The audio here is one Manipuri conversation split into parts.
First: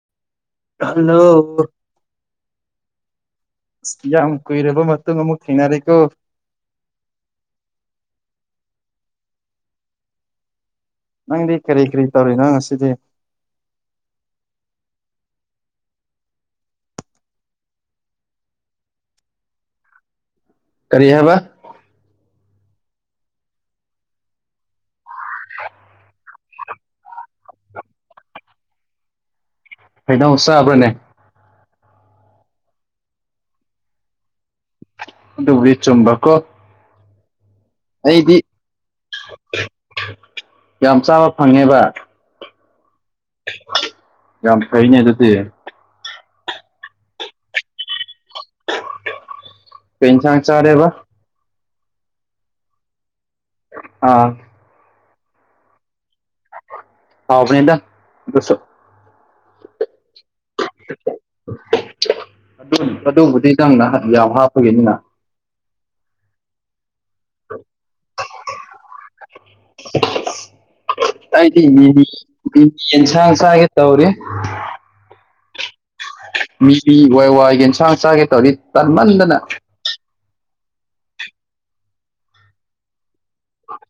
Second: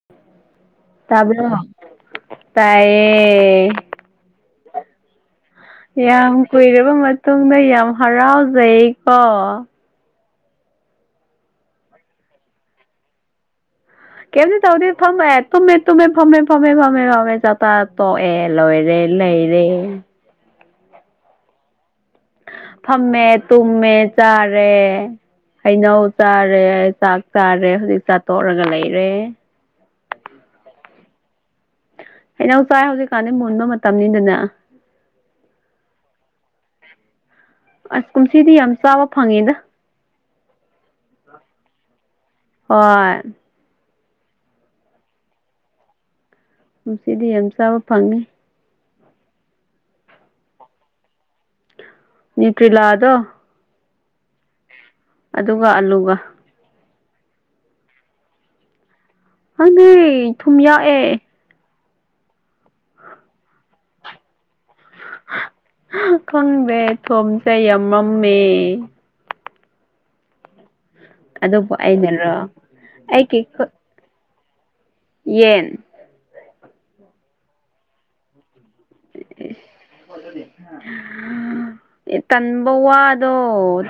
[inaudible] ꯍꯜꯂꯣ ꯇꯥꯕ꯭ꯔꯣ ꯇꯥꯏꯌꯦ ꯌꯥꯝ ꯀꯨꯏꯔꯕ ꯃꯇꯨꯡ ꯑꯃꯨꯛ ꯊꯦꯡꯅꯔꯦꯀꯣ ꯌꯥꯝ ꯀꯨꯏꯔꯕ ꯃꯇꯨꯡꯗ ꯌꯥꯝ ꯍꯔꯥꯎꯖꯩꯀꯣ ꯅꯪꯗꯤ ꯀꯔꯤ ꯀꯔꯤ ꯇꯧꯔꯤꯅ‌ꯣ ꯉꯁꯤꯗꯤ ꯀꯦꯗꯤ ꯇꯧꯗ ꯐꯃꯦ ꯇꯨꯝꯃꯦ ꯇꯨꯝꯃꯦ ꯐꯃꯦ ꯐꯃꯦ ꯐꯃꯦ ꯐꯃꯦ ꯆꯇꯥ [unintelligible] ꯑꯦ ꯂꯣꯏꯔꯦ ꯂꯩꯔꯦ ꯀꯔꯤ ꯍꯥꯏꯕ ꯐꯝꯃꯦ ꯇꯨꯝꯃꯦ ꯆꯥꯔꯦ ꯍꯩꯅꯧ ꯆꯥꯔꯦ ꯆꯥꯛ ꯆꯥꯔꯦ ꯍꯧꯖꯤꯛ ꯆꯥꯛ ꯇꯣꯛꯔꯒ ꯂꯩꯔꯦ ꯍꯩꯅꯧ ꯆꯥꯕꯔꯅꯦ ꯍꯩꯅꯧ ꯆꯥꯏ ꯍꯧꯖꯤꯛꯀꯥꯟꯗꯤ ꯃꯨꯟꯕ ꯃꯇꯝꯅꯤꯗꯅ ꯑꯗꯨꯕꯨꯗꯤ ꯆꯨꯝꯕꯀ‌ꯣ ꯑꯁ ꯀꯨꯝꯁꯤꯗꯤ ꯌꯥꯝ ꯆꯥꯕ ꯐꯪꯉꯦꯗ ꯌꯥꯝ ꯆꯥꯕ ꯐꯪꯉꯦꯕ ꯍꯣꯏ ꯌꯥꯝ ꯐꯩꯅ‌ꯦ ꯑꯗꯨꯗꯤ ꯉꯁꯤꯗꯤ ꯌꯥꯝ ꯆꯥꯕ ꯐꯪꯉ‌ꯦ ꯀꯩ ꯏꯟꯁꯥꯡ ꯆꯥꯔꯦꯕ ꯅ꯭ꯌꯨꯇ꯭ꯔꯤꯂꯥꯗꯣ ꯑꯥ ꯑꯗꯨꯒ ꯑꯂꯨꯒ ꯍꯥꯎꯕꯅ‌ꯦꯗ ꯑꯗꯨꯁꯨ ꯈꯪꯗ‌ꯦ ꯊꯨꯝ ꯌꯥꯛꯑꯦ ꯑꯗꯨ ꯑꯗꯨꯕꯨꯗꯤ ꯅꯪ ꯅ ꯌꯥꯝ ꯍꯥꯞꯄꯒꯤꯅꯤꯅ ꯈꯪꯗ‌ꯦ ꯊꯨꯝꯁ‌ꯦ ꯌꯥꯝꯃꯝꯃꯦ ꯑꯩꯗꯤ ꯑꯗꯨꯕꯨ ꯃꯤꯃꯤ ꯑꯩꯅꯔꯣ ꯃꯤꯃꯤ ꯌꯦꯟꯁꯥꯡ ꯑꯩꯒꯤ ꯆꯥꯒ‌ꯦ ꯈꯨꯠ ꯇꯧꯔꯤ [unintelligible] ꯌꯦꯟ ꯃꯤꯗꯤ ꯋꯥꯏ ꯋꯥꯏꯒꯤ ꯌꯦꯟꯁꯥꯡ ꯆꯥꯒꯦ ꯇꯧꯔꯤ ꯇꯟꯃꯟꯗꯅ ꯎꯝ [unintelligible] ꯑꯦ ꯇꯟꯕ ꯋꯥꯗꯣ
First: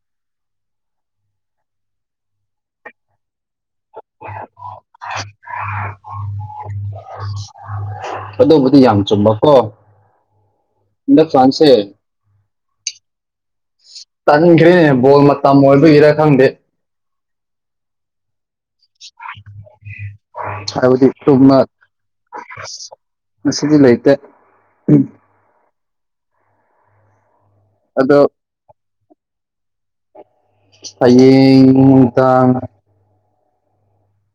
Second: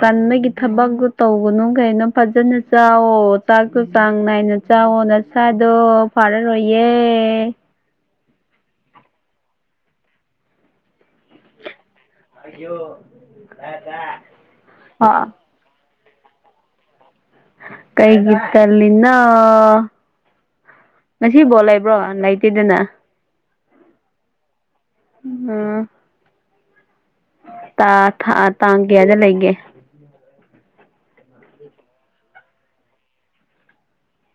ꯇꯟꯕꯒꯤ ꯊꯕꯛꯇꯣ ꯇꯧꯒꯅꯨ ꯀꯩꯅꯣ ꯐꯖꯅ ꯆꯥꯎꯋꯣ ꯆꯥꯛꯇꯣ ꯆꯥꯡ ꯅꯥꯏꯅ ꯆꯥꯎꯋ‌ꯣ ꯅꯁꯥꯗꯣ ꯐꯥꯔꯔꯣꯏꯌꯦ ꯑꯗꯨꯕꯨꯗꯤ ꯌꯥꯝ ꯆꯨꯝꯃꯀꯣ ꯍꯟꯗꯛ ꯀꯥꯟꯁꯦ [unintelligible] ꯑꯥ ꯇꯝ ꯑꫭꯏꯕꯩꯔ ꯈꯪꯗꯦ ꯀꯩꯒꯤ ꯇꯜꯂꯤꯅ‌ꯣ ꯍꯥꯏꯕꯗꯤ ꯉꯁꯤ ꯕ‌ꯣꯜ ꯇꯨꯝꯕ ꯂꯩꯕ꯭ꯔꯣ ꯂꯩꯇꯦꯗꯅ ꯉꯁꯤꯗꯤ ꯂꯩꯇꯦ ꯎꯝ ꯇꯥ ꯑꯗꯣ ꯊꯥ ꯇꯥꯡ ꯀꯌꯥꯗ ꯂꯩꯒꯦ ꯍꯌ‌ꯦꯡ ꯇꯥꯡ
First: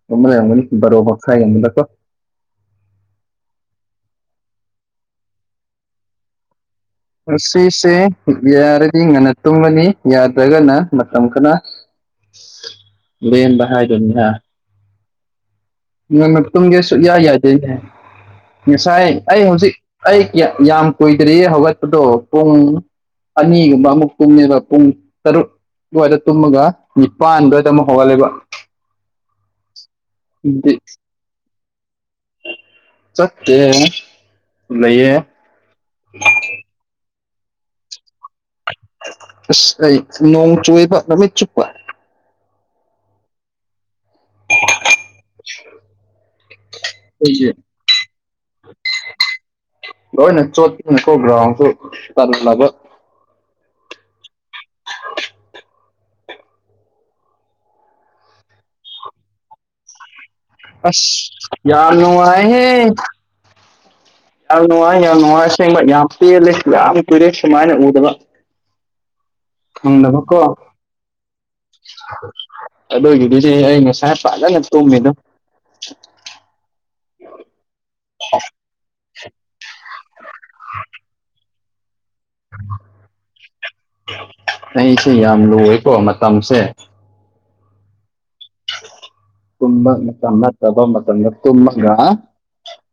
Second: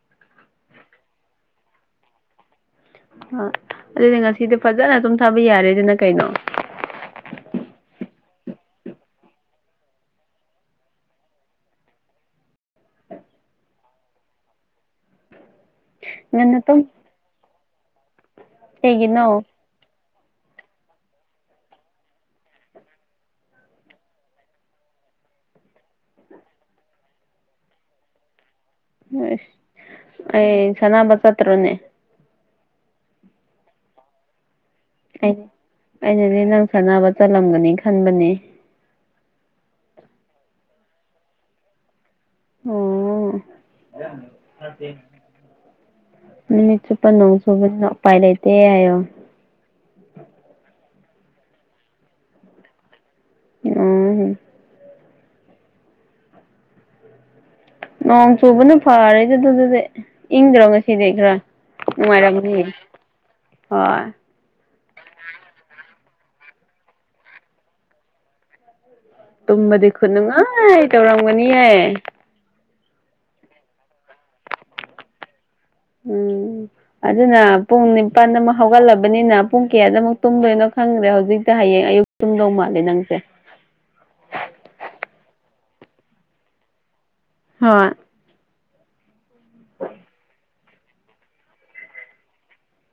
[unintelligible] ꯌꯥꯝꯒꯅꯤ ꯕꯥꯔꯣ ꯃꯈꯥꯏ ꯒꯨꯝꯕꯗꯀꯣ ꯑ ꯑꯗꯨꯗꯤ ꯉꯁꯤꯗꯤ ꯐꯖꯅ ꯇꯨꯝꯊꯕ ꯌꯥꯔꯦꯗꯅ ꯀꯩꯅꯣ ꯉꯁꯤꯁꯦ ꯌꯥꯔꯗꯤ ꯉꯟꯅ ꯇꯨꯝꯃꯅꯤ ꯌꯥꯗ꯭ꯔꯒꯅ ꯃꯇꯝ ꯈꯅ__ [unintelligible] ꯂꯦꯝꯕ ꯍꯥꯏꯗꯨꯅꯤ ꯍꯥ ꯉꯟꯅ ꯇꯨꯝꯒꯦ ꯁꯨꯛꯌꯥ ꯌꯥꯗꯦ ꯉꯁꯥꯏ ꯑꯩ ꯀꯩꯒꯤꯅꯣ ꯍꯧꯖꯤꯛ ꯑꯩ ꯌ ꯌꯥꯝ ꯀꯨꯏꯗ꯭ꯔꯤꯌꯦ ꯍꯧꯒꯠꯄꯗꯣ ꯄꯨꯡ ꯑꯅꯤꯒꯨꯝꯕ ꯑꯃꯨꯛ ꯇꯨꯝꯃ‌ꯦꯕ ꯄꯨꯡ ꯇꯔꯨꯛ ꯑꯗꯨꯋꯥꯏꯗ ꯇꯨꯝꯃꯒ ꯅꯤꯄꯥꯟꯗ ꯗꯨꯝ ꯍꯧꯒꯠꯂꯦꯕ ꯑꯦꯁ ꯑꯩ ꯑꯗꯨꯗꯤ ꯁꯅꯥꯕ ꯆꯠꯇ꯭ꯔꯥꯅꯦ ꯆꯠꯇꯦ ꯂꯩꯌꯦ ꯑꯩ ꯑꯩꯅꯗꯤ ꯅꯪ ꯁꯥꯟꯅꯕ ꯆꯠꯂꯝꯒꯅꯤ ꯈꯟꯕꯅꯦ ꯑꯁ ꯑꯩ ꯅꯣꯡ ꯆꯨꯌꯦꯕ ꯅꯨꯃꯤꯠ ꯆꯨꯞꯄ ꯑꯣ ꯅꯨꯃꯤꯠ ꯆꯨꯞꯄ ꯅꫭꯡ ꯑꯩꯈꯣꯏꯁꯦ ꯆꯨꯕꯗꯨꯗ ꯎꯄꯥꯏ ꯂꯩꯇ‌ꯦ ꯍꯥꯏꯌꫭ ꯂꯣꯏꯅ ꯆꯣꯠꯄꯅ‌ꯦꯀꯣ ꯒ꯭ꯔꯥꯎꯟꯁꯨ ꯇꯜꯂꯕ ꯎꯝ ꯅꯣꯡ ꯆꯨꯕꯅ ꯐꯔꯦꯗ ꯑꯗꯨꯕꯨꯗꯤ ꯏꯪꯗ꯭ꯔꯣ ꯉꯁꯤꯗꯤ ꯑꯁ ꯈꯔ ꯌꯥꯝ ꯅꯨꯡꯉꯥꯏꯍꯦ ꯅꯨꯡꯉꯥꯏꯔꯝꯒꯅꯤ ꯍꯣꯏ ꯑꯧ ꯅꯨꯡꯉꯥꯏ ꯌꯥꯝ ꯅꯨꯡꯉꯥꯏ ꯑꯁꯦꯡꯕ ꯌꯥꯝ ꯄ‌ꯦꯜꯂ‌ꯦ ꯌꯥꯝ ꯀꯨꯏꯔ‌ꯦ ꯁꯨꯃꯥꯏꯅ ꯎꯗꯕ ꯇꯨꯝꯕꯗꯤ ꯈꯨꯠ ꯐꯪꯗꯕꯀꯣ ꯅꯨꯡꯉꯥꯏ ꯇꯧꯔꯝꯒꯅꯤꯌꯦ ꯑꯗꯨꯒꯤꯗꯤꯅꯦꯍ ꯑꯩ ꯉꯁꯥꯏ ꯐꯖꯅ ꯇꯨꯝꯃꯦ ꯑꯗꯨꯝ ꯎꯝ ꯑꯗꯨꯅ ꯄꯨꯡ ꯅꯤꯄꯥꯟꯗ ꯑꯃꯨꯛ ꯍꯧꯒꯠꯂꯕꯅꯤꯅ ꯄꯨꯡ ꯀꯌꯥꯗꯃꯨꯛ ꯇꯨꯝꯗꯣꯏꯅꯣ ꯈꯪꯗ꯭ꯔꯦ ꯍꯧꯖꯤꯛꯇ ꯍꯌꯦꯡ ꯑꯌꯨꯛ ꯇꯨꯝꯗꯧ ꯃꯥꯜꯂꯦ ꯅꯪꯁꯦ ꯑꯩꯁꯦ ꯌꯥꯝ ꯂꯣꯏꯀꯣ ꯃꯇꯝꯁꯦ ꯍꯣꯏ ꯇꯨꯝꯕ ꯃꯇꯝ ꯅꯠꯇꯕꯥ ꯃꯇꯝꯗ ꯇꯨꯝꯃꯒ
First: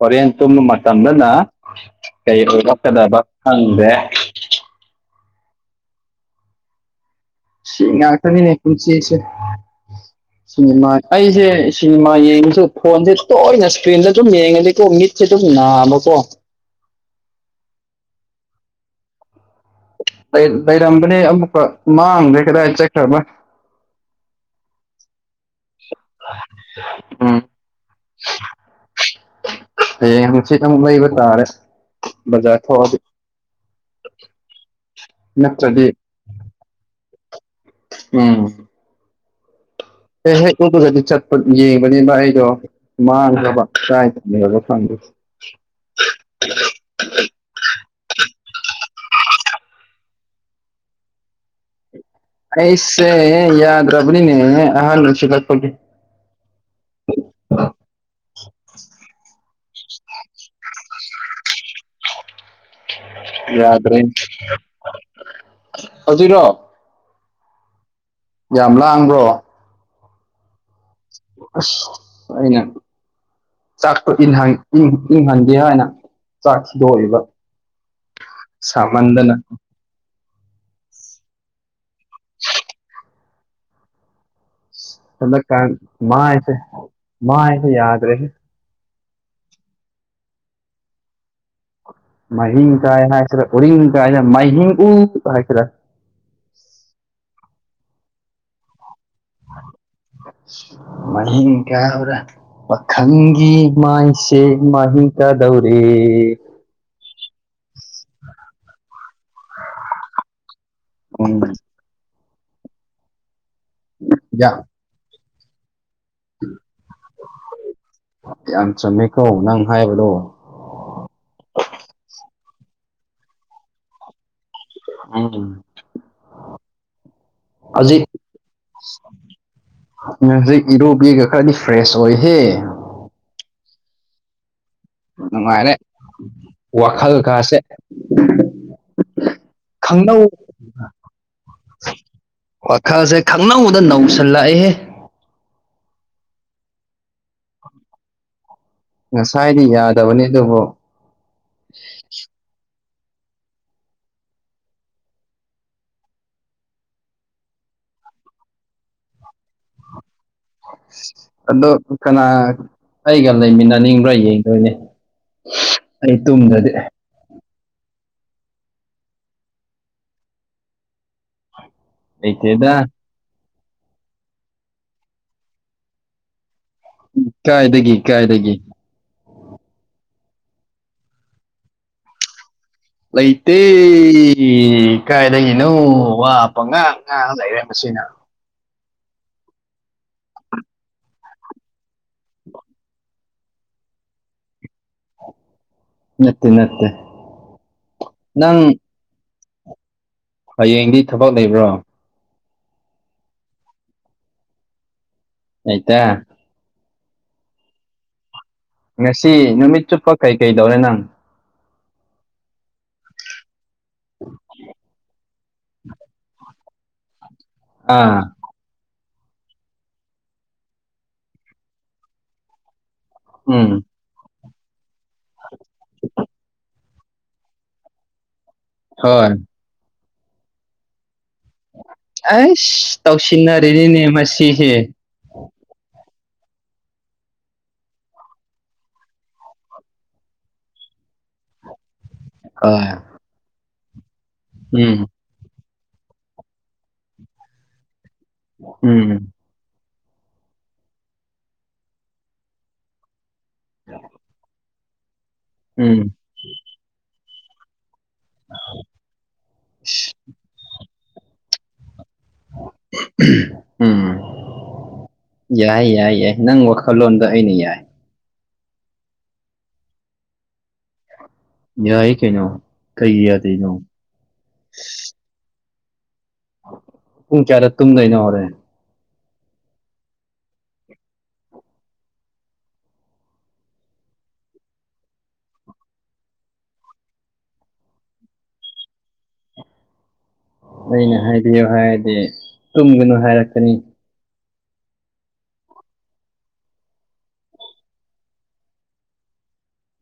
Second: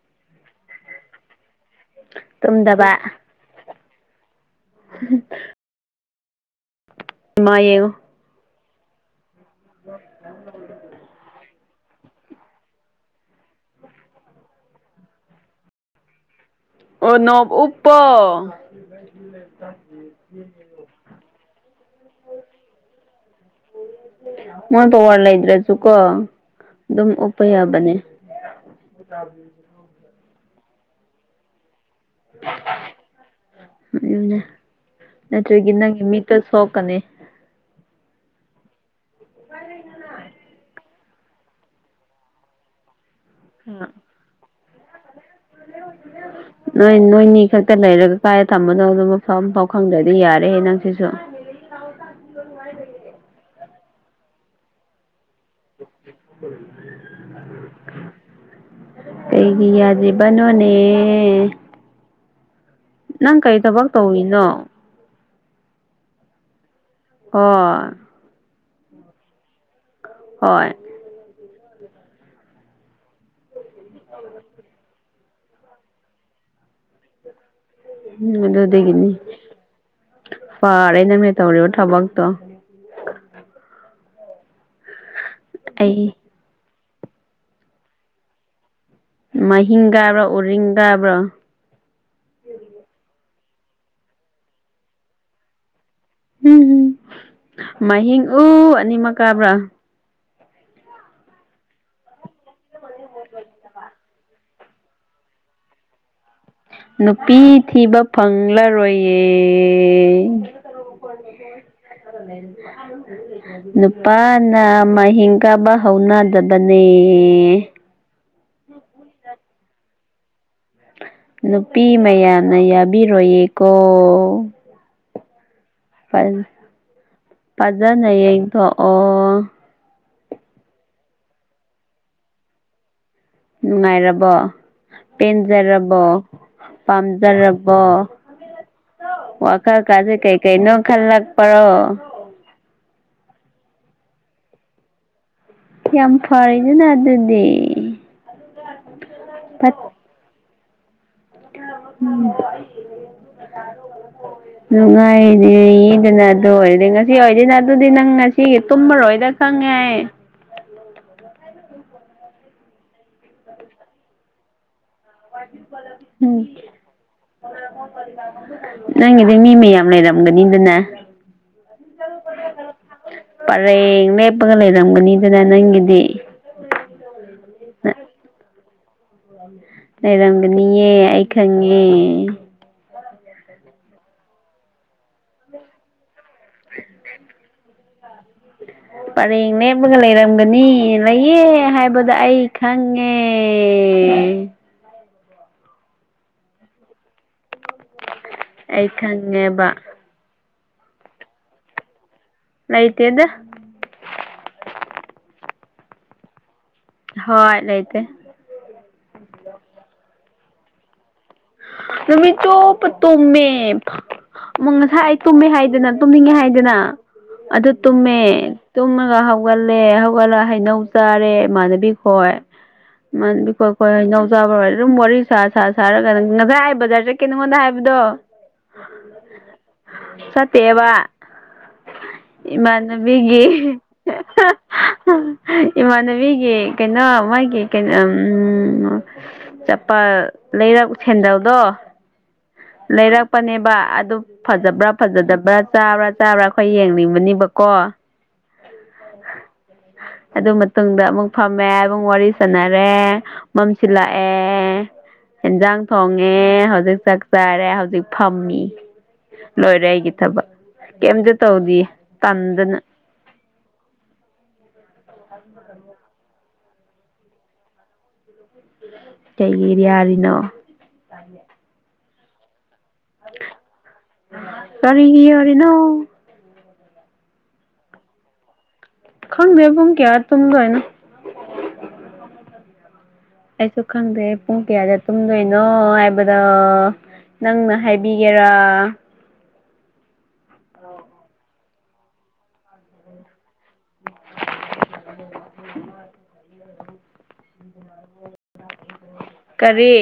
ꯍꯣꯔꯦꯟ ꯇꯨꯝꯕ ꯃꯇꯝꯗꯅ ꯀꯩ ꯑꯣꯏꯔꯛꯀꯗꯕ ꯇꯨꯝꯗꯕ ꯈꯪꯗꯦ [unintelligible] ꯁꯤꯃꯥ ꯁꯤ ꯌꯦꯡꯉꯣ ꯉꯥꯛꯇꯅꯤꯅꯦ ꯄꯨꯟꯁꯤꯁ‌ꯦ ꯁꯤꯅꯤꯃꯥ ꯑꯩꯁ‌ꯦ ꯁꯤꯅꯤꯃꯥ ꯌꯦꯡꯉꯁꯨ ꯐꯣꯟꯁꯦ ꯇꯣꯏꯅ ꯏꯁꯀ꯭ꯔꯤꯟꯗ ꯑꯗꯨꯝ ꯌꯦꯡꯉꯗꯤꯀꯣ ꯃꯤꯠꯁꯦ ꯗꯨꯝ ꯅꯥꯕꯀꯣ ꯑꯣꯅꯣꯞ ꯎꯨꯞꯄꯣ ꯂꯩ ꯂꯩꯔꯝꯕꯅꯦ ꯑꯃꯨꯛꯀ ꯃꯥꯡꯒ꯭ꯔꯦ ꯀꯗꯥꯏ ꯆꯠꯈ꯭ꯔꯕ ꯃꯣꯟ ꯄꯋꯥꯔ ꯂꯩꯇ꯭ꯔꯁꯨꯀꯣ ꯑꯗꯨꯝ ꯎꯞꯄ ꯌꯥꯕꯅꯦ ꯍꯌ‌ꯦꯡ ꯍꯡꯆꯤꯠ ꯑꯃꯨꯛ ꯂꯩꯩꯕ ꯇꯥꯔꯦ ꯕꯖꯥꯔ ꯊꯣꯛꯑꯗꯤ ꯑꯗꯨꯅꯦ ꯅꯠꯇ꯭ꯔꯗꯤ ꯀ ꯁꯣꯛꯀꯅꯤ ꯎꯝ [unintelligible] ꯑꯩ ꯍꯦꯛ ꯎꯞꯄꯒꯗꯤ ꯆꯠꯄ ꯌꯦꯡꯕꯅꯦꯅ ꯑꯩꯗꯣ ꯃꯥꯡꯈ꯭ꯔꯕ ꯀꯥꯏ ꯊꯝꯒ꯭ꯔꯕꯅꯣ ꯈꯪꯗ‌ꯦ [unintelligible] ꯅꯣꯏ ꯅꯣꯏꯅꯤ ꯈꯛꯇ ꯂꯩꯔꯒ ꯀꯥꯏꯗ ꯊꯝꯕꯅꯣꯗꯨ ꯃꯐꯝ ꯐꯥꯎ ꯈꯪꯗ꯭ꯔꯗꯤ ꯌꯥꯔꯦꯍꯦ ꯅꯪꯁꯤꯁꯨ [unintelligible] ꯑꯩꯁꯦ ꯌꯥꯗ꯭ꯔꯕꯅꯤꯅꯦ ꯑꯍꯥꯟꯕꯁꯨ ꯅꯠ__ [unintelligible] ꯀꯩꯒꯤ ꯌꯥꯗꯔꯤꯕꯅꯣꯅꯦ ꯅꯪ ꯀꯩ ꯊꯕꯛ ꯌꯥꯗ꯭ꯔꯦ ꯇꯧꯔꯤꯅꯣ ꯍꯧꯖꯤꯛꯔꯣ ꯍꯣꯏ ꯌꯥꯝ ꯂꯥꯡꯕ꯭ꯔꯣ ꯍꯣꯏ ꯑꯁ ꯑꯩꯅ ꯆꯥꯛꯇ ꯏꯟ ꯏꯪꯍꯟꯒ‌ꯦ ꯍꯥꯏꯅ ꯆꯥꯛ ꯊꯗꯣꯛꯔꯤꯕ ꯎꯝ ꯑꯗꯨꯗꯒꯤꯅꯤ ꯐꯔꯦ ꯅꯪꯅꯦ ꯇꯧꯔꯤꯕ ꯊꯕꯛꯇꯣ [inaudible] ꯍꯗ ꯀ ꯑꯩ ꯃꯥꯁꯦ ꯃꯥ ꯑꯩꯁꯦ ꯌꯥꯗ ꯔꯦꯁꯤ ꯃꯥꯍꯤꯡꯥꯕ꯭ꯔꯥ ꯎꯔꯤꯡ ꯗꯥꯕ꯭ꯔꯥ ꯃꯍꯥꯏꯍꯤꯡ ꯀꯥꯏ ꯍꯥꯏꯁꯤꯔꯦ ꯎꯔꯤꯡ ꯀꯥꯏꯁꯤꯅ ꯃꯍꯥꯏꯍꯤꯡ ꯎ ꯍꯥꯏꯁꯤꯔꯦ ꯎꯝꯝ ꯃꯍꯤꯡ ꯎ ꯑꯅꯤꯃꯛ ꯀꯥꯕ꯭ꯔꯥ ꯃꯅꯤ ꯀꯌꯥ ꯍꯧꯔꯥ ꯄꯈꯪꯒꯤꯤ ꯃꯁꯦ ꯃꯥꯍꯤ ꯀꯗꯧꯔꯤꯦ ꯅꯨꯄꯤ ꯊꯤꯕ ꯐꯪꯂꯔꯣꯏꯌꯦ ꯎꯝ ꯌꯥꯝ ꯅꯨꯄꯥꯅ ꯃꯒꯥꯕ ꯍꯧꯅꯥ ꯑꯗꯨꯗꯅꯤ ꯌꯥꯝ ꯆꯨꯝꯃꯦꯀꯣ ꯅꯪ ꯍꯥꯏꯕꯗꯣ ꯅꯨꯄꯤ ꯃꯌꯥꯝꯅ ꯌꯥꯕꯤꯔꯣꯏꯌꯦꯀꯣ ꯑ ꯐꯖꯅꯌꯦꯡꯊꯛ ꯑꯣ ꯎ ꯍꯧꯖꯤꯛ ꯏꯔꯣꯕꯤꯒ ꯈꯔꯗꯤ ꯐ꯭ꯔꯦꯁ ꯑꯣꯏꯍꯦ ꯅꯨꯡꯉꯥꯏꯔꯕꯣ ꯅꯨꯡꯉꯥꯏꯔꯦ ꯄꯦꯟꯖꯔꯕꯣ ꯋꯥꯈꯜ ꯀꯥꯁꯦ ꯄꯥꯝꯖꯔꯕꯣ ꯋꯥꯈꯜ ꯀꯥꯁꯦ ꯈꯪꯅꯧ ꯀꯩ ꯀꯩꯅꯣ ꯈꯜꯂꯛꯄꯔꯣ ꯋꯥꯈꯜꯁꯦ ꯈꯪꯅꯧꯗ ꯅꯧꯁꯜꯂꯛꯏꯍꯦ ꯌꯥꯝ ꯐꯔꯦꯗꯨꯅ ꯑꯗꯨꯗꯤ ꯉꯁꯥꯏꯗꯤ ꯐꯠ ꯌꯥꯗꯕꯅꯤ ꯑꯗꯨꯕꯨ ꯎꯝ ꯎ ꯅꯨꯡꯉꯥꯏꯔꯤꯦꯗꯅ ꯑꯗꯨ ꯑꯣꯏꯔꯗꯤ ꯉꯁꯤ ꯑꯣꯏꯔꯗꯤꯅꯦ ꯑꯗꯨꯗꯤ ꯅꯪ ꯉꯁꯤꯒꯤ ꯇꯨꯝꯃꯔꯣꯏꯗ ꯁꯉꯥꯏ ꯑꯗꯣ ꯀꯅꯥ ꯑꯩꯒ ꯂꯩꯃꯤꯟꯅꯅꯤꯡꯕ꯭ꯔꯥ ꯌꯦꯡꯗꯣꯏꯅꯦ ꯑꯩ ꯎꯝ ꯇꯨꯝꯗꯗꯤ ꯅꯪꯒꯤꯗꯤ ꯃꯤ ꯃꯌꯥꯝ ꯂꯩꯔꯝꯒꯅꯤꯗꯅꯦ ꯂꯩꯇꯦꯗ ꯄꯔꯦꯡ ꯂꯦꯞꯄꯒ ꯂꯩꯔꯝꯒꯅꯤꯗꯅ ꯅꯪꯒꯤꯗꯤ ꯀꯥꯏꯗꯒꯤ ꯀꯥꯏꯗꯒꯤꯦ ꯍ ꯂꯩꯔꯝꯒꯅꯤꯌꯦ ꯑꯩ ꯈꯪꯉꯦ ꯂꯩꯇꯦ ꯀꯥꯏꯗꯒꯤꯅꯣ ꯋꯥ ꯄꯉꯥꯡ ꯉꯥꯡ ꯂꯩꯔꯦ ꯃꯁꯤꯅ ꯄꯔꯦꯡ ꯂꯦꯞꯂꯒ ꯂꯩꯔꯝꯒꯅꯤ ꯂꯩꯌꯦ ꯍꯥꯏꯕꯗ ꯑꯩ ꯈꯪꯉꯦ ꯅꯠꯇꯦ ꯅꯠꯇꯦ ꯅꯪ ꯑꯩ ꯈꯪꯉꯦꯕ ꯍꯌꯦꯡꯗꯤ ꯊꯕꯛ ꯂꯩꯕ꯭ꯔꯣ ꯂꯩꯇꯦꯗ ꯑꯇ ꯍꯣꯏ ꯂꯩꯇ ꯉꯁꯤ ꯅꯨꯃꯤꯠ ꯆꯨꯞꯄ ꯀꯩꯀꯩꯗꯧꯔꯦ ꯅꯪ ꯅꯨꯃꯤ ꯆꯣꯞꯄ ꯇꯣꯃꯦ ꯑꯃ ꯉꯁꯥꯏ ꯑꯩ ꯇꯨꯝꯃꯦ ꯍꯥꯏꯗꯅ ꯇꯨꯝꯅꯤꯡꯉꯦ ꯍꯥꯏꯗꯅ ꯑꯗꯨ ꯇꯨꯝꯃꯦ ꯑꯥ ꯇꯨꯝꯃꯒ ꯍꯧꯒꯠꯂꯦ ꯍꯧꯒꯠꯂ ꯍꯩꯅꯧ ꯆꯥꯔꯦ ꯏꯃꯥꯟꯅꯕꯤ ꯈꯣꯏ ꯃꯗꯤꯀꯣꯏ ꯎꯝ ꯀꯣꯏ ꯍꯅꯥꯎꯖꯥꯕ ꯑꯗꯨꯝ ꯋꯥꯔꯤ ꯁꯥ ꯁꯥ ꯁꯥꯔꯒ ꯉꯁꯥꯏ ꯕꯖꯥꯔ ꯀꯩꯅ ꯃꯗ ꯍꯥꯏꯕꯗꯣ ꯍꯣꯏ ꯁꯠꯇꯦꯕ ꯑꯩꯁ ꯏꯃꯅꯕꯤꯒꯤ ꯇꯧꯁꯤꯟꯅꯔꯤꯅꯤꯅꯦ ꯃꯁꯤꯁꯦ ꯏꯃꯥꯟꯅꯕꯤꯒꯤ ꯀꯩꯅꯣ ꯃꯥꯒꯤ ꯀꯩꯅꯣ ꯎ ꯆꯞꯄ ꯂꯩꯔ ꯁꯦꯟꯗꯕꯗꯣ ꯍꯣꯏ ꯂꯩꯔꯛꯄꯅꯦꯕ ꯑꯗꯨ ꯐꯖꯕ꯭ꯔꯥ ꯎꯝ ꯐꯖꯗꯕ꯭ꯔꯥ ꯆꯥꯕ꯭ꯔꯥ ꯆꯥꯕ꯭ꯔꯥ ꯑꯩꯈꯣꯏ ꯌꯦꯡꯅꯤꯡꯕꯅꯤꯕꯀꯣ ꯎꯝ ꯑꯗꯨ ꯃꯇꯨꯡꯗ ꯑꯃꯨꯛ ꯐꯝꯃꯦ ꯑꯃꯨꯛ ꯋꯥꯔꯤ ꯁꯥꯟꯅꯔꯦ ꯃꯝꯁꯤꯜꯂꯛꯑꯦ ꯏꯟꯖꯥꯡ ꯎꯝ ꯊꯣꯡꯉꯦ ꯍꯧꯖꯤꯛ ꯆꯥꯛ ꯆꯥꯔꯦ ꯍꯧꯖꯤꯛ ꯐꯝꯃꯤ ꯂꯣꯏꯔꯦ ꯑꯩꯒꯤ ꯊꯕꯛ ꯀꯩꯝꯇ ꯇꯧꯗ ꯇꯟꯗꯅ ꯎꯝ ꯌꯥꯏ ꯌꯥꯏ ꯌꯥꯏ ꯅꯪ ꯋꯥꯈꯜꯂꯣꯟꯗ ꯑꯩꯅ ꯌꯥꯏ ꯎ ꯀꯩꯒꯤꯔꯤ ꯌꯥꯔꯤꯅꯣ ꯇꯦ ꯌꯥꯏ ꯀꯩꯅꯣ ꯀꯩꯒꯤꯌꯥꯗꯩꯅꯣ ꯌꯥꯔꯦꯅꯣ ꯄꯨꯡ ꯀꯌꯥꯗ ꯇꯨꯝꯗꯩꯅ ꯍꯧꯔꯦ ꯈꯪꯗ꯭ꯔꯦ ꯄꯨꯡ ꯀꯌꯥ ꯇꯨꯝꯗꯣꯏ ꯅꯣ ꯑꯩꯁꯨ ꯈꯪꯗꯦ ꯄꯨꯡ ꯀꯌꯥꯗ ꯇꯨꯝꯗꯣꯏꯅꯣ ꯍꯥꯏꯕꯗ ꯅꯪꯅ ꯍꯥꯏꯕꯤꯒꯦꯔꯥ ꯑꯩꯅ ꯍꯥꯏꯕꯤꯌꯨ ꯍꯥꯏꯔꯗꯤ ꯇꯨꯝꯒꯅꯨ ꯍꯥꯏꯔꯛꯀꯅꯤ ꯀꯔꯤ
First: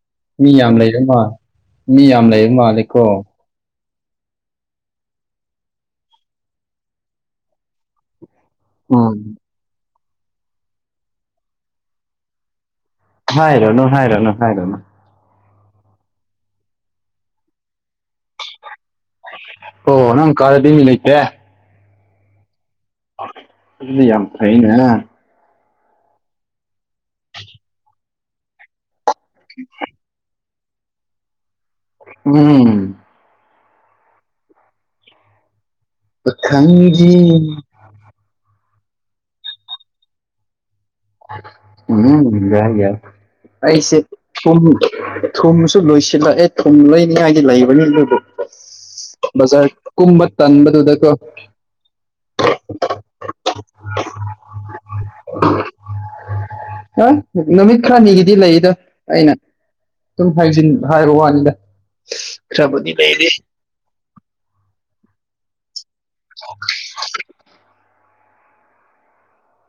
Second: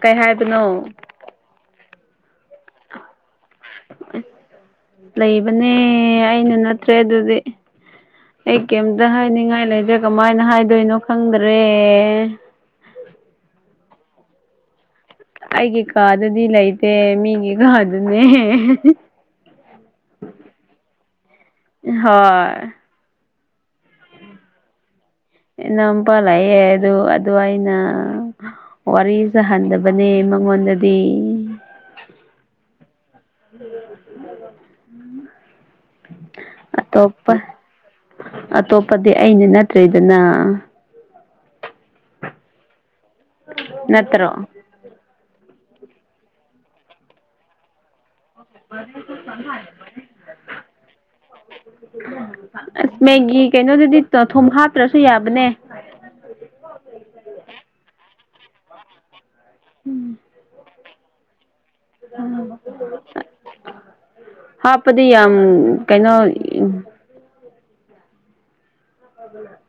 ꯀꯩ ꯃꯤ ꯌꯥꯝ ꯍꯥꯏꯕꯅꯣ ꯂꯩꯔꯦ ꯃꯥꯂꯦ ꯃꯤ ꯌꯥꯝ ꯂꯩꯔꯦ ꯃꯥꯜꯂꯦꯀꯣ ꯑ ꯂꯩꯕꯅꯦ ꯑꯩꯅ ꯅꯠꯇ꯭ꯔꯦ ꯑꯗꯨꯗꯤ ꯑꯩ ꯀꯩꯝꯇ ꯎꯝ ꯍꯥꯏꯅꯤꯡꯉꯥꯏ ꯂꯩꯇ꯭ꯔꯦ ꯀꯃꯥꯏꯅ ꯍꯥꯏꯗꯣꯏꯅꯣ ꯈꯪꯗ꯭ꯔꯦ ꯍꯥꯏꯔꯣ ꯍꯥꯏꯔꯣꯅ ꯍꯥꯏꯔꯣꯅ ꯑꯩꯒꯤ ꯀꯥꯗꯨꯗꯤ ꯂꯩꯇꯦ ꯃꯤꯒꯤ ꯀꯥꯗꯨꯅꯦ ꯑꯣꯣ ꯅꯪ ꯀꯥꯗꯗꯤ ꯏ ꯂꯩꯇꯦ ꯍꯣꯏ ꯑꯗꯨꯗꯤ ꯌꯥꯝ ꯐꯩꯅꯦ ꯏꯅꯥꯎꯄꯥ ꯂꯥꯛꯑꯦ ꯑꯗꯨ ꯑꯗꯨ ꯑꯩꯅ ꯋꯥꯔꯤꯁ ꯍꯟꯗꯕ ꯃꯉꯣꯟꯗꯗꯤ ꯎꯝ ꯎꯝ ꯎꯝ ꯑ ꯈꯪꯉꯗꯤ ꯑꯇꯣꯞꯄꯗꯤ ꯑꯩꯅ ꯅꯠꯇ꯭ꯔꯔꯤꯗꯅ ꯎꯝ ꯌꯥ ꯑꯩꯁꯦ ꯅꯠꯇ꯭ꯔꯣ ꯊꯨꯝꯁꯨ ꯂꯣꯏꯁꯤꯜꯂꯛꯑꯦ ꯊꯨꯝ ꯂꯩꯣꯏꯅꯤꯡꯉꯥꯏꯒꯤ ꯂꯩꯕꯅꯤ ꯑꯗꯨꯕꯨ ꯕꯖꯥꯔ ꯀꯨꯝꯕ ꯇꯟꯕꯗꯨꯗꯀꯣ ꯑ ꯃꯦꯒꯤ ꯀꯩꯅꯣꯗꯨꯗꯤ ꯊꯨꯝ ꯍꯥꯥꯞ ꯑ ꯅꯨꯃꯤꯠ ꯈꯔꯅꯤꯒꯤꯗꯤ ꯂꯩꯗ ꯑꯩꯅ ꯑꯗꯨꯝ ꯍꯥꯏꯖꯤꯟ ꯍꯥꯏꯕ ꯋꯥꯅꯤꯗ ꯈꯔꯕꯨꯗꯤ ꯂꯩꯔ ꯍꯥꯞꯄꯗꯤ ꯌꯥꯝ ꯀꯩꯅꯣ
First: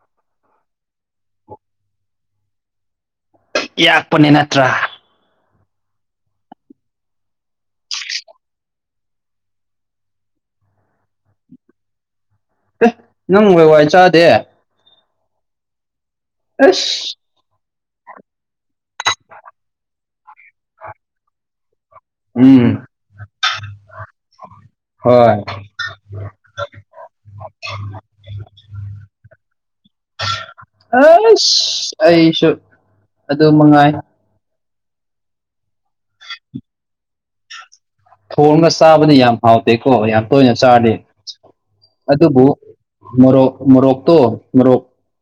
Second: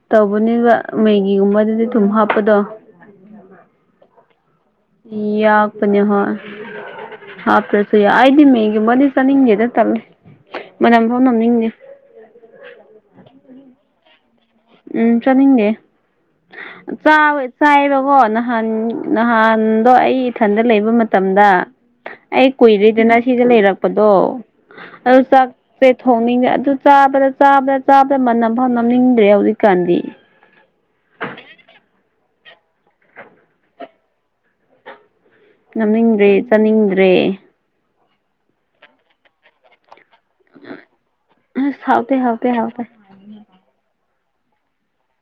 ꯇꯧꯕꯅꯦꯕ ꯃꯩꯒꯤꯒꯨꯝꯕꯗꯗꯤ ꯊꯨꯝ ꯍꯥꯞꯄꯗꯣ [unintelligible] ꯌꯥꯛꯄꯅꯤ ꯅꯠꯇ꯭ꯔꯥ ꯌꯥ ꯌꯥꯎꯄꯅꯤꯍꯣꯏ ꯍꯥ ꯄꯁꯨꯌꯥ ꯑꯩꯗꯤ ꯃꯒꯤ ꯃꯗꯤ ꯆꯅꯤꯡꯗꯦꯗ ꯇꯜꯂꯦ ꯃꯅꯝ ꯐꯥꯎ ꯅꯝꯅꯤꯡꯗꯦ ꯑꯦ ꯅꯪ ꯋꯥꯏ ꯋꯥꯏ ꯆꯥꯗꯦ ꯎꯝ ꯆꯥꯅꯤꯡꯗꯦ ꯑꯁ ꯆꯥꯕ ꯆꯥꯏꯑꯦꯕꯀꯣ ꯅꯍꯥꯟ ꯅꯍꯥꯟꯗꯣ ꯑꯩ ꯏꯊꯟꯗ ꯂꯩꯕ ꯃꯇꯝꯗ ꯑꯩ ꯎꯝ ꯀꯨꯏꯔꯗꯅ ꯁꯤꯗ ꯂꯩꯔꯛꯄꯗꯣ ꯑꯗꯨ ꯍꯣꯏ ꯆꯥꯛꯁꯦ ꯊꯣꯡꯅꯤꯡꯗ꯭ꯔꯦ ꯑꯗꯨ ꯆꯥꯕꯗ ꯆꯥꯕꯗ ꯆꯥꯕꯗ ꯃꯅꯝ ꯐꯥꯎ ꯅꯝꯅꯤꯡꯗ꯭ꯔꯦ ꯍꯧꯖꯤꯛ ꯀꯥꯟꯗꯤ ꯑꯁ ꯑꯩꯁꯨ ꯑꯗꯨ ꯃꯉꯥꯏ ꯉꯝꯅꯤꯡꯗ꯭ꯔꯦ ꯆꯥꯅꯤꯡꯗ꯭ꯔꯦ ꯊꯣꯡꯉꯒ ꯆꯥꯕꯗꯤ ꯌꯥꯝ ꯍꯥꯎꯇꯦꯀꯣ ꯌꯥꯝ ꯇꯣꯏꯅ ꯆꯥꯗꯦ ꯑꯁ ꯍꯥꯎꯇꯦ ꯑꯗꯨꯕꯨ ꯍꯥꯎꯇꯦ ꯍꯥꯎꯇꯦ ꯃꯣꯔꯣꯛ ꯃꯣꯔꯣꯛꯇꯣ ꯃꯣꯔꯣꯛ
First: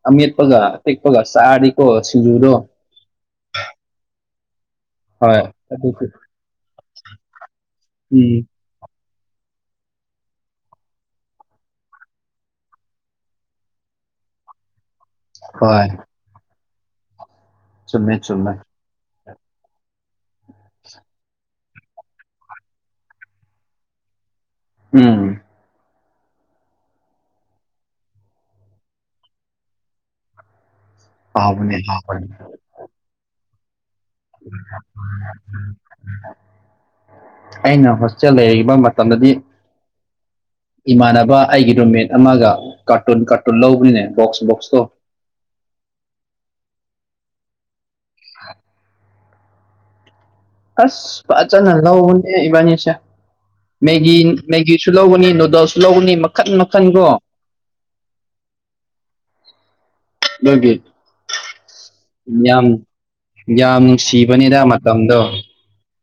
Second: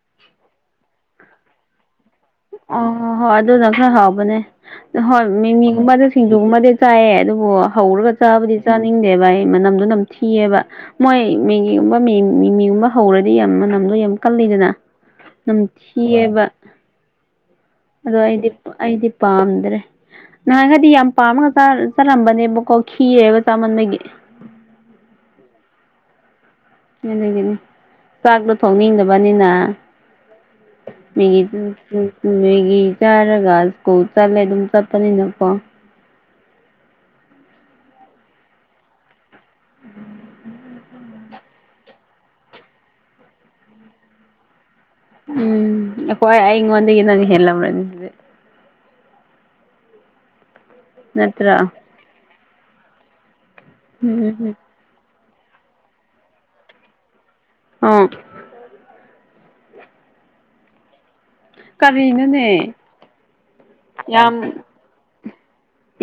ꯑꯃꯦꯠꯄꯒ ꯑꯄꯤꯛꯄꯒ ꯆꯥꯔꯗꯤꯀꯣ ꯁꯤꯡꯖꯨꯗꯣ ꯑꯣ ꯍꯣꯏ ꯑꯗꯨꯅ ꯈꯔ ꯍꯥꯎꯕꯅꯦ ꯍꯣꯏ ꯃꯤꯃꯤꯒꯨꯝꯕꯗ ꯁꯤꯡꯖꯨꯒꯨꯝꯕꯗꯤ ꯆꯥꯏꯌꯦ ꯑꯗꯨꯕꯨ ꯍꯧꯔꯒ ꯎꯝ ꯆꯥꯕꯗꯤ ꯆꯥꯅꯤꯡꯗꯦꯕ ꯑꯩ ꯃꯅꯝꯗꯣ ꯅꯝ ꯊꯤꯑꯦꯕ ꯃꯣꯏ ꯃꯦꯒꯤꯒꯨꯝꯕ ꯃꯤ ꯃꯤꯒꯨꯝꯕ ꯍꯧꯔꯗꯤ ꯌꯥꯝ ꯃꯅꯝꯗꯣ ꯌꯥꯝ ꯀꯜꯂꯤꯗꯅ ꯅꯝ ꯍꯣꯏ ꯊꯤꯑꯦꯕꯥ ꯆꯨꯝꯃꯦ ꯑꯗꯣ ꯑꯩꯗꯤ ꯆꯨꯝꯃꯦ ꯑꯩꯗꯤ ꯄꯥꯝꯗ꯭ꯔꯦ ꯅꯍꯥꯟꯒꯗꯤ ꯌꯥꯝ ꯄꯥꯝꯃꯒ ꯆꯠꯂꯝꯕꯅꯦꯕꯀꯣ ꯈꯤꯔꯦꯕ ꯆꯥꯃꯟꯕꯒꯤ ꯎꯝ ꯑꯗꯨꯒꯤꯅꯤ ꯆꯥꯛꯇꯣ ꯊꯣꯡꯅꯤꯡꯗꯕꯅꯤꯅ ꯃꯤ ꯍꯥꯎꯕꯅꯦ ꯍꯥꯎꯕꯅꯦ ꯃꯦꯒꯤ ꯆꯥꯔꯒꯥ ꯀꯣ ꯆꯠꯂꯦ ꯑꯗꯨꯝ ꯆꯠꯄꯅꯤ ꯅꯀꯣ ꯑꯩꯅ ꯍꯣꯁꯇꯦꯜ ꯂꯩꯔꯤꯕ ꯃꯇꯝꯗꯗꯤ [inaudible] ꯏꯃꯥꯟꯅꯕ ꯑꯩꯒꯤ ꯔꯨꯝꯃꯦꯠ ꯑꯃꯒ ꯀꯥꯔꯇꯨꯟ ꯀꯥꯔꯇꯨꯟ ꯂꯧꯕꯅꯤꯅꯦ ꯕꯣꯛꯁ ꯕꯣꯛꯁꯇꯣ ꯎꯝ ꯑꯀꯣꯏ ꯑꯩꯉꯣꯟꯗꯒꯤ ꯅꯪ ꯍꯦꯜꯃꯅꯤ ꯍꯖꯤꯛ ꯑꯁ ꯅꯠꯇ꯭ꯔꯥ ꯐꯖꯅꯥꯅ ꯂꯧꯕꯅꯦ ꯏꯕꯅꯤꯁꯦ ꯃꯦꯒꯤ ꯎꯝ ꯃꯦꯒꯤ ꯁꯨ ꯂꯧꯒꯅꯤ ꯅꯨꯗꯜꯁꯨ ꯂꯧꯒꯅꯤ ꯃꯈꯟ ꯃꯈꯟꯒꯣ ꯑꯣ ꯑꯗꯨꯒꯤ ꯀꯔꯤ ꯌꯥꯝ ꯌꯥꯝ ꯌꯥꯝ ꯅꯨꯡꯁꯤꯕꯅꯤꯗ ꯃꯇꯝꯗꯣ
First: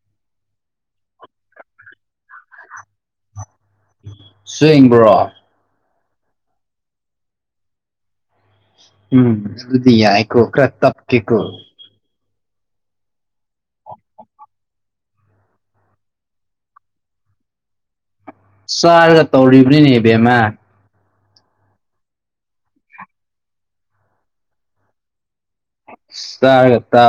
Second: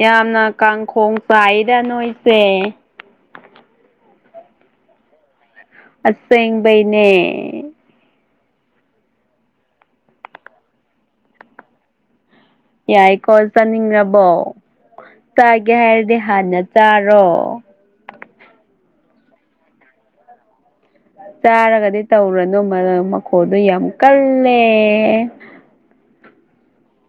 ꯌꯥꯝꯅ ꯀꯥꯡꯈꯣꯡ ꯆꯥꯏꯗ ꯅꯣꯏꯁꯦ ꯁꯦꯡꯕ꯭ꯔꯣ ꯑꯁꯦꯡꯕꯩꯅꯦ ꯎꯝ ꯑꯗꯨꯗꯤ ꯌꯥꯏ ꯀꯣ ꯈꯔ ꯇꯞꯀꯦ ꯀꯣ ꯌꯥꯏꯀꯣ ꯆꯥꯅꯤꯡꯉꯕꯣ ꯆꯥꯒꯦ ꯍꯥꯏꯔꯗꯤ ꯍꯥꯟꯅ ꯆꯥꯔꯣ ꯆꯥꯔꯒ ꯇꯧꯔꯤꯕꯅꯤꯅꯦ ꯏꯕꯦꯝꯃ ꯆꯥꯔꯒꯗꯤ ꯇꯧꯔꯅꯨ ꯃꯔꯝ ꯃꯈꯣꯜꯗꯣ ꯌꯥꯝ ꯀꯜꯂꯦ ꯆꯥꯔꯒ ꯇꯥ